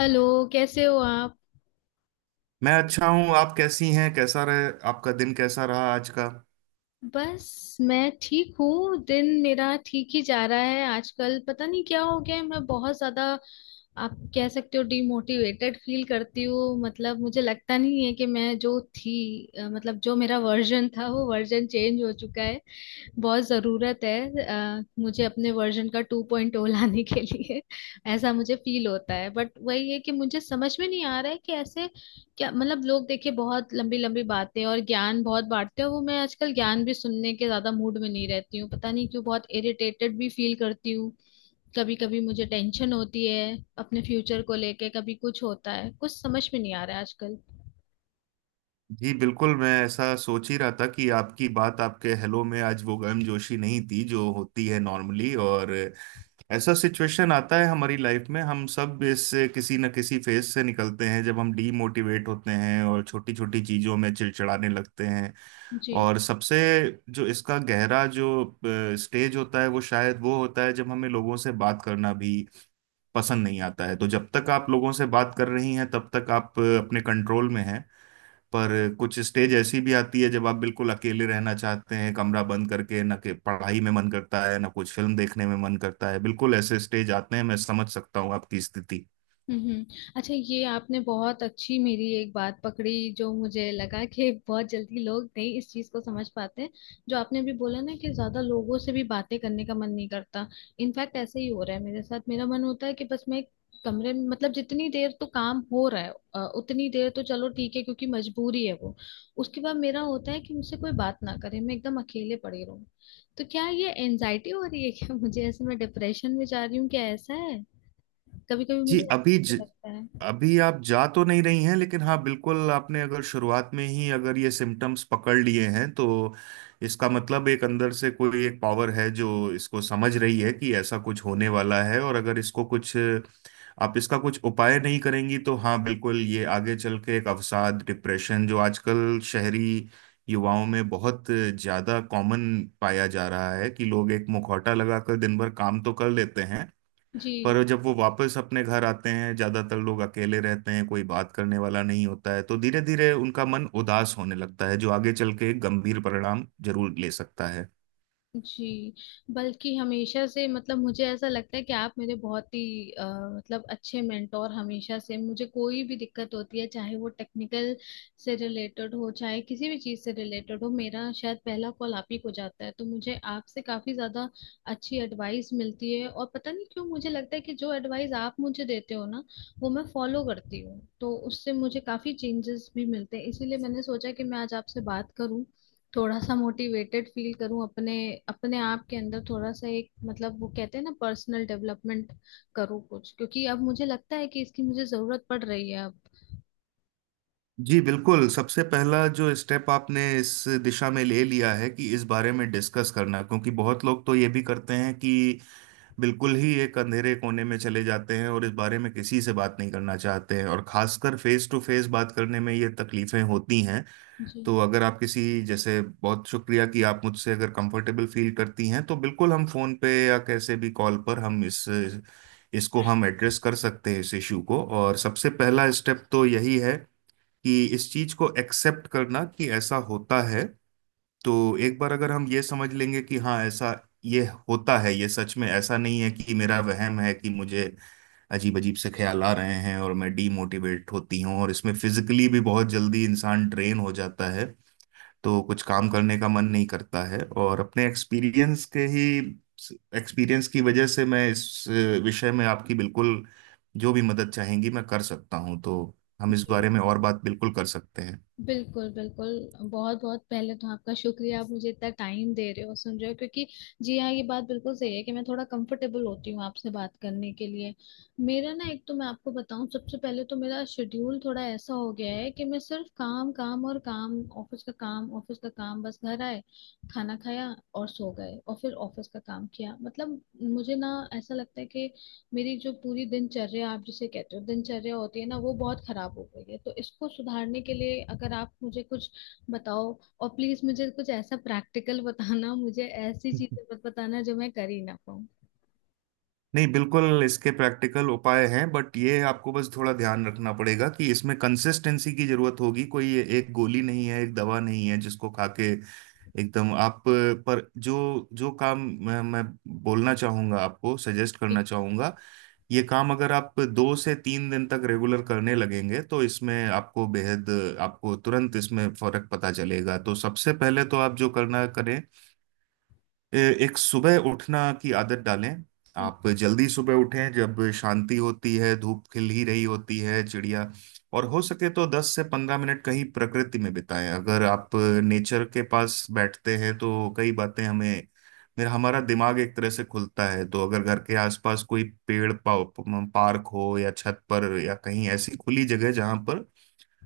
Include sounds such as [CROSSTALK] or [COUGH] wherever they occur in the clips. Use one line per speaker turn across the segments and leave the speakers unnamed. Hello. कैसे हो आप।
मैं अच्छा हूँ। आप कैसी हैं? कैसा रहे आपका दिन? कैसा रहा आज का?
बस मैं ठीक हूँ। दिन मेरा ठीक ही जा रहा है। आजकल पता नहीं क्या हो गया है, मैं बहुत ज्यादा आप कह सकते हो डिमोटिवेटेड फील करती हूँ। मतलब मुझे लगता नहीं है कि मैं जो थी मतलब जो मेरा वर्जन था वो वर्जन चेंज हो चुका है। बहुत ज़रूरत है मुझे अपने वर्जन का 2.0 लाने के लिए। [LAUGHS] ऐसा मुझे फील होता है बट वही है कि मुझे समझ में नहीं आ रहा है कि ऐसे क्या मतलब लोग। देखिए बहुत लंबी लंबी बातें और ज्ञान बहुत बांटते हैं। वो मैं आजकल ज्ञान भी सुनने के ज़्यादा मूड में नहीं रहती हूँ, पता नहीं क्यों। बहुत इरिटेटेड भी फील करती हूँ। कभी कभी मुझे टेंशन होती है अपने फ्यूचर को लेके। कभी कुछ होता है, कुछ समझ में नहीं आ रहा है आजकल।
जी बिल्कुल, मैं ऐसा सोच ही रहा था कि आपकी बात, आपके हेलो में आज वो गर्मजोशी नहीं थी जो होती है नॉर्मली। और ऐसा सिचुएशन आता है हमारी लाइफ में, हम सब इस किसी न किसी फेज से निकलते हैं जब हम डीमोटिवेट होते हैं और छोटी छोटी चीजों में चिड़चिड़ाने लगते हैं।
जी।
और सबसे जो इसका गहरा जो स्टेज होता है, वो शायद वो होता है जब हमें लोगों से बात करना भी पसंद नहीं आता है। तो जब तक आप लोगों से बात कर रही हैं, तब तक आप अपने कंट्रोल में हैं। पर कुछ स्टेज ऐसी भी आती है जब आप बिल्कुल अकेले रहना चाहते हैं, कमरा बंद करके, ना कि पढ़ाई में मन करता है, ना कुछ फिल्म देखने में मन करता है। बिल्कुल ऐसे स्टेज आते हैं, मैं समझ सकता हूँ आपकी स्थिति।
हम्म। अच्छा, ये आपने बहुत अच्छी मेरी एक बात पकड़ी जो मुझे लगा कि बहुत जल्दी लोग नहीं इस चीज को समझ पाते हैं। जो आपने भी बोला ना कि ज्यादा लोगों से भी बातें करने का मन नहीं करता। इनफैक्ट ऐसा ही हो रहा है मेरे साथ। मेरा मन होता है कि बस मैं एक कमरे में, मतलब जितनी देर तो काम हो रहा है उतनी देर तो चलो ठीक है क्योंकि मजबूरी है वो। उसके बाद मेरा होता है कि मुझसे कोई बात ना करे, मैं एकदम अकेले पड़ी रहूं। तो क्या ये एनजाइटी हो रही है क्या। [LAUGHS] मुझे ऐसे, मैं डिप्रेशन में जा रही हूँ क्या, ऐसा है। कभी कभी
जी,
मुझे ऐसा भी लगता है।
अभी आप जा तो नहीं रही हैं, लेकिन हाँ बिल्कुल, आपने अगर शुरुआत में ही अगर ये सिम्टम्स पकड़ लिए हैं, तो इसका मतलब एक अंदर से कोई एक पावर है जो इसको समझ रही है कि ऐसा कुछ होने वाला है। और अगर इसको कुछ आप इसका कुछ उपाय नहीं करेंगी, तो हाँ बिल्कुल ये आगे चल के एक अवसाद, डिप्रेशन, जो आजकल शहरी युवाओं में बहुत ज्यादा कॉमन पाया जा रहा है, कि लोग एक मुखौटा लगाकर दिन भर काम तो कर लेते हैं,
जी।
पर जब वो वापस अपने घर आते हैं, ज्यादातर लोग अकेले रहते हैं, कोई बात करने वाला नहीं होता है, तो धीरे धीरे उनका मन उदास होने लगता है, जो आगे चल के गंभीर परिणाम जरूर ले सकता है।
जी, बल्कि हमेशा से, मतलब मुझे ऐसा लगता है कि आप मेरे बहुत ही मतलब अच्छे मेंटोर। हमेशा से मुझे कोई भी दिक्कत होती है, चाहे वो टेक्निकल से रिलेटेड हो चाहे किसी भी चीज़ से रिलेटेड हो, मेरा शायद पहला कॉल आप ही को जाता है। तो मुझे आपसे काफ़ी ज़्यादा अच्छी एडवाइस मिलती है। और पता नहीं क्यों मुझे लगता है कि जो एडवाइस आप मुझे देते हो ना वो मैं फॉलो करती हूँ, तो उससे मुझे काफ़ी चेंजेस भी मिलते हैं। इसीलिए मैंने सोचा कि मैं आज आपसे बात करूँ, थोड़ा सा मोटिवेटेड फील करूं, अपने अपने आप के अंदर थोड़ा सा एक, मतलब वो कहते हैं ना पर्सनल डेवलपमेंट, करूं कुछ। क्योंकि अब मुझे लगता है कि इसकी मुझे जरूरत पड़ रही है अब।
जी बिल्कुल, सबसे पहला जो स्टेप आपने इस दिशा में ले लिया है कि इस बारे में डिस्कस करना, क्योंकि बहुत लोग तो ये भी करते हैं कि बिल्कुल ही एक अंधेरे कोने में चले जाते हैं और इस बारे में किसी से बात नहीं करना चाहते हैं, और खासकर फेस टू फेस बात करने में ये तकलीफें होती हैं।
जी।
तो अगर आप किसी, जैसे बहुत शुक्रिया कि आप मुझसे अगर कंफर्टेबल फील करती हैं तो बिल्कुल, हम फोन पे या कैसे भी कॉल पर हम इस इसको हम एड्रेस कर सकते हैं, इस इशू को। और सबसे पहला स्टेप तो यही है कि इस चीज को एक्सेप्ट करना कि ऐसा होता है। तो एक बार अगर हम ये समझ लेंगे कि हाँ ऐसा ये होता है, ये सच में ऐसा नहीं है कि मेरा वहम है कि मुझे अजीब अजीब से ख्याल आ रहे हैं, और मैं डीमोटिवेट होती हूँ, और इसमें फिजिकली भी बहुत जल्दी इंसान ड्रेन हो जाता है, तो कुछ काम करने का मन नहीं करता है। और अपने एक्सपीरियंस के ही एक्सपीरियंस की वजह से मैं इस विषय में आपकी बिल्कुल जो भी मदद चाहेंगी मैं कर सकता हूँ। तो हम इस बारे
जी
में और बात बिल्कुल कर सकते
बिल्कुल बिल्कुल। बहुत बहुत पहले तो आपका शुक्रिया, आप मुझे इतना टाइम दे रहे हो, सुन रहे हो क्योंकि। जी हाँ, ये बात बिल्कुल सही है कि मैं थोड़ा कंफर्टेबल होती हूँ आपसे बात करने के लिए। मेरा ना एक तो मैं आपको बताऊँ, सबसे पहले तो मेरा शेड्यूल थोड़ा ऐसा हो गया है कि मैं सिर्फ काम काम और काम, ऑफिस का काम ऑफिस का काम, बस घर आए, खाना खाया और सो गए, और फिर ऑफिस का काम किया। मतलब मुझे ना ऐसा लगता है कि मेरी जो पूरी दिनचर्या, आप जिसे कहते हो दिनचर्या होती है ना, वो बहुत खराब हो गई है। तो इसको सुधारने के लिए अगर आप मुझे कुछ बताओ। और प्लीज मुझे कुछ ऐसा प्रैक्टिकल [LAUGHS] बताना, मुझे ऐसी
हैं।
चीजें मत बताना जो मैं कर ही ना पाऊँ।
नहीं बिल्कुल, इसके प्रैक्टिकल उपाय हैं, बट ये आपको बस थोड़ा ध्यान रखना पड़ेगा कि इसमें कंसिस्टेंसी की जरूरत होगी। कोई ये एक गोली नहीं है, एक दवा नहीं है जिसको खा के एकदम आप पर जो जो काम मैं बोलना चाहूंगा, आपको सजेस्ट
जी।
करना चाहूंगा, ये काम अगर आप 2 से 3 दिन तक रेगुलर करने लगेंगे तो इसमें आपको बेहद, आपको तुरंत इसमें फर्क पता चलेगा। तो सबसे पहले तो आप जो करना करें, एक सुबह उठना की आदत डालें।
हम्म।
आप जल्दी सुबह उठें जब शांति होती है, धूप खिल ही रही होती है, चिड़िया। और हो सके तो 10 से 15 मिनट कहीं प्रकृति में बिताएं। अगर आप नेचर के पास बैठते हैं तो कई बातें हमें, मेरा हमारा दिमाग एक तरह से खुलता है। तो अगर घर के आसपास कोई पेड़, पार्क हो या छत पर या कहीं ऐसी खुली जगह जहां पर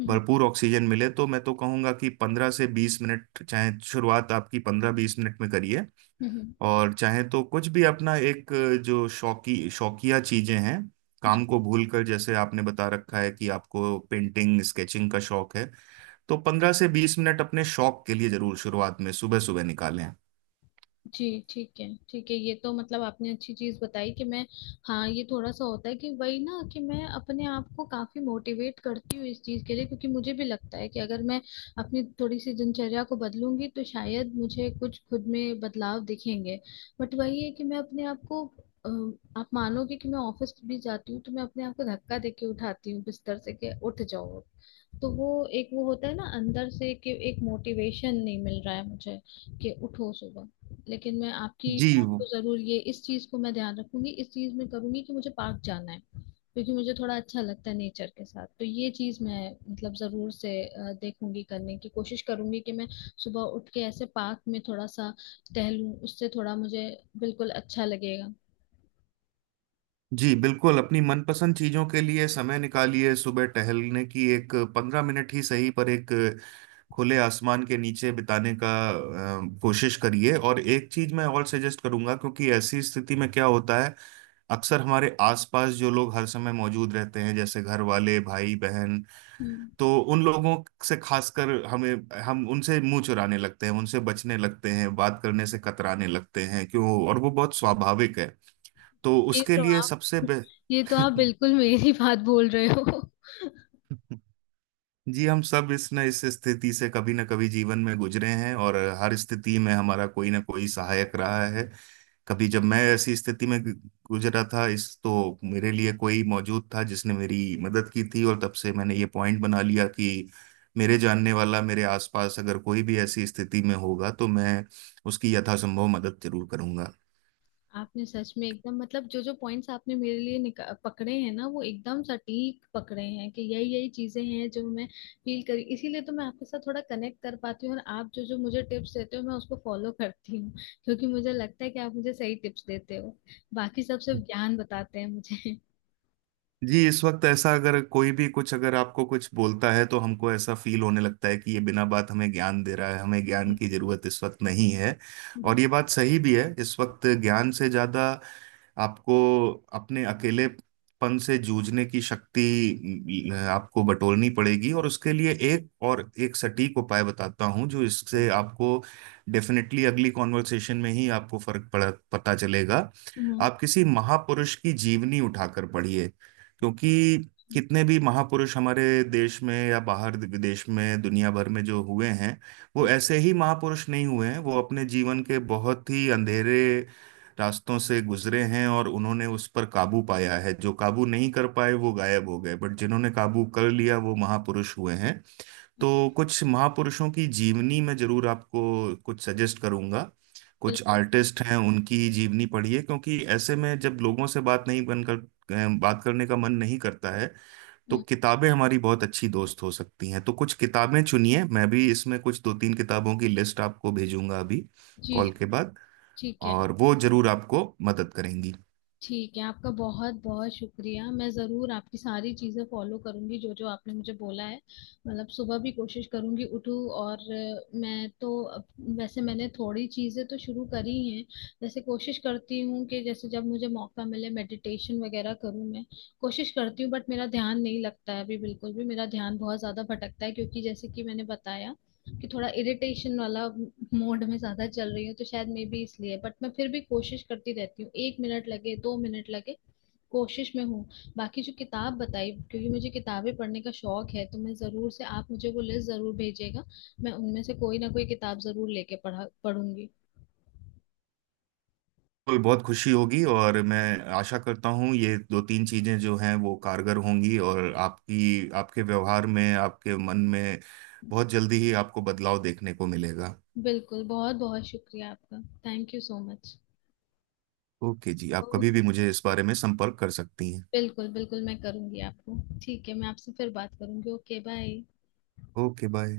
हम्म।
भरपूर ऑक्सीजन मिले, तो मैं तो कहूंगा कि 15 से 20 मिनट, चाहे शुरुआत आपकी 15 20 मिनट में करिए।
हम्म।
और चाहे तो कुछ भी अपना एक जो शौकी शौकिया चीजें हैं,
हम्म।
काम को भूलकर, जैसे आपने बता रखा है कि आपको पेंटिंग स्केचिंग का शौक है, तो 15 से 20 मिनट अपने शौक के लिए जरूर शुरुआत में सुबह सुबह निकालें।
जी ठीक है ठीक है। ये तो मतलब आपने अच्छी चीज़ बताई कि मैं, हाँ ये थोड़ा सा होता है कि वही ना कि मैं अपने आप को काफ़ी मोटिवेट करती हूँ इस चीज़ के लिए। क्योंकि मुझे भी लगता है कि अगर मैं अपनी थोड़ी सी दिनचर्या को बदलूंगी तो शायद मुझे कुछ खुद में बदलाव दिखेंगे। बट वही है कि मैं अपने आप को अ, आप मानोगे कि मैं ऑफिस भी जाती हूँ तो मैं अपने आप को धक्का देके उठाती हूँ बिस्तर से कि उठ जाओ। तो वो एक वो होता है ना अंदर से कि एक मोटिवेशन नहीं मिल रहा है मुझे कि उठो सुबह। लेकिन मैं आपकी
जी
बात
वो-
को जरूर, ये इस चीज को मैं ध्यान रखूंगी, इस चीज में करूंगी कि मुझे पार्क जाना है, क्योंकि मुझे थोड़ा अच्छा लगता है नेचर के साथ। तो ये चीज मैं, मतलब जरूर से देखूंगी करने की कोशिश करूंगी कि मैं सुबह उठ के ऐसे पार्क में थोड़ा सा टहलूं। उससे थोड़ा मुझे बिल्कुल अच्छा लगेगा।
जी बिल्कुल, अपनी मनपसंद चीजों के लिए समय निकालिए। सुबह टहलने की एक 15 मिनट ही सही, पर एक खुले आसमान के नीचे बिताने का कोशिश करिए। और एक चीज मैं और सजेस्ट करूंगा, क्योंकि ऐसी स्थिति में क्या होता है, अक्सर हमारे आसपास जो लोग हर समय मौजूद रहते हैं, जैसे घर वाले, भाई बहन,
हम्म।
तो उन लोगों से खासकर हमें, हम उनसे मुंह चुराने लगते हैं, उनसे बचने लगते हैं, बात करने से कतराने लगते हैं, क्यों? और वो बहुत स्वाभाविक है। तो
ये
उसके
तो
लिए
आप,
सबसे
[LAUGHS] ये तो आप बिल्कुल मेरी बात बोल रहे हो।
[LAUGHS] जी, हम सब इस न इस स्थिति से कभी न कभी जीवन में गुजरे हैं, और हर स्थिति में हमारा कोई ना कोई सहायक रहा है। कभी जब मैं ऐसी स्थिति में गुजरा था इस, तो मेरे लिए कोई मौजूद था जिसने मेरी मदद की थी, और तब से मैंने ये पॉइंट बना लिया कि मेरे जानने वाला मेरे आसपास अगर कोई भी ऐसी स्थिति में होगा, तो मैं उसकी यथासंभव मदद जरूर करूंगा।
आपने सच में एकदम, मतलब जो जो पॉइंट्स आपने मेरे लिए पकड़े हैं ना वो एकदम सटीक पकड़े हैं, कि यही यही चीजें हैं जो मैं फील करी। इसीलिए तो मैं आपके साथ थोड़ा कनेक्ट कर पाती हूँ, और आप जो जो मुझे टिप्स देते हो मैं उसको फॉलो करती हूँ क्योंकि मुझे लगता है कि आप मुझे सही टिप्स देते हो। बाकी सब सिर्फ ज्ञान बताते हैं मुझे।
जी, इस वक्त ऐसा अगर कोई भी कुछ अगर आपको कुछ बोलता है, तो हमको ऐसा फील होने लगता है कि ये बिना बात हमें ज्ञान दे रहा है, हमें ज्ञान की जरूरत इस वक्त नहीं है।
[LAUGHS] हम्म।
और ये बात सही भी है, इस वक्त ज्ञान से ज्यादा आपको अपने अकेलेपन से जूझने की शक्ति आपको बटोरनी पड़ेगी। और उसके लिए एक और एक सटीक उपाय बताता हूँ, जो इससे आपको डेफिनेटली अगली कॉन्वर्सेशन में ही आपको फर्क पड़ा पता चलेगा।
हम्म।
आप किसी महापुरुष की जीवनी उठाकर पढ़िए, क्योंकि कितने भी महापुरुष हमारे देश में या बाहर विदेश में दुनिया भर में जो हुए हैं, वो
हम्म।
ऐसे ही महापुरुष नहीं हुए हैं। वो अपने जीवन के बहुत ही अंधेरे रास्तों से गुजरे हैं और उन्होंने उस पर काबू पाया है। जो काबू नहीं कर पाए वो गायब हो गए, बट जिन्होंने काबू कर लिया वो महापुरुष हुए हैं। तो कुछ महापुरुषों की जीवनी मैं जरूर आपको कुछ सजेस्ट करूंगा। कुछ
बिल्कुल।
आर्टिस्ट हैं, उनकी जीवनी पढ़िए, क्योंकि ऐसे में जब लोगों से बात नहीं बनकर बात करने का मन नहीं करता है, तो
हम्म।
किताबें हमारी बहुत अच्छी दोस्त हो सकती हैं। तो कुछ किताबें चुनिए, मैं भी इसमें कुछ दो तीन किताबों की लिस्ट आपको भेजूंगा अभी
जी।
कॉल के
जी,
बाद,
ठीक है।
और वो जरूर आपको मदद करेंगी।
ठीक है, आपका बहुत बहुत शुक्रिया। मैं ज़रूर आपकी सारी चीज़ें फॉलो करूंगी जो जो आपने मुझे बोला है। मतलब सुबह भी कोशिश करूंगी उठूँ। और मैं तो अब-, वैसे मैंने थोड़ी चीज़ें तो शुरू करी हैं, जैसे कोशिश करती हूँ कि जैसे जब मुझे मौका मिले मेडिटेशन वगैरह करूँ। मैं कोशिश करती हूँ बट मेरा ध्यान नहीं लगता है अभी बिल्कुल भी। मेरा ध्यान बहुत ज़्यादा भटकता है क्योंकि जैसे कि मैंने बताया कि थोड़ा इरिटेशन वाला मोड में ज्यादा चल रही हूँ, तो शायद मे बी इसलिए। बट मैं फिर भी कोशिश करती रहती हूँ, 1 मिनट लगे 2 मिनट लगे, कोशिश में हूँ। बाकी जो किताब बताई, क्योंकि मुझे किताबें पढ़ने का शौक है, तो मैं ज़रूर से, आप मुझे वो लिस्ट ज़रूर भेजिएगा। मैं उनमें से कोई ना कोई किताब ज़रूर लेके पढ़ा पढ़ूंगी।
बिल्कुल, बहुत खुशी होगी। और मैं आशा करता हूँ ये दो तीन चीजें जो हैं वो कारगर होंगी, और आपकी आपके व्यवहार में, आपके मन में बहुत जल्दी ही आपको बदलाव देखने को मिलेगा।
बिल्कुल, बहुत बहुत शुक्रिया आपका। Thank you so much.
Okay जी, आप कभी भी मुझे इस बारे में संपर्क कर सकती हैं।
बिल्कुल बिल्कुल, मैं करूंगी आपको। ठीक है, मैं आपसे फिर बात करूंगी। Okay bye.
Okay, bye.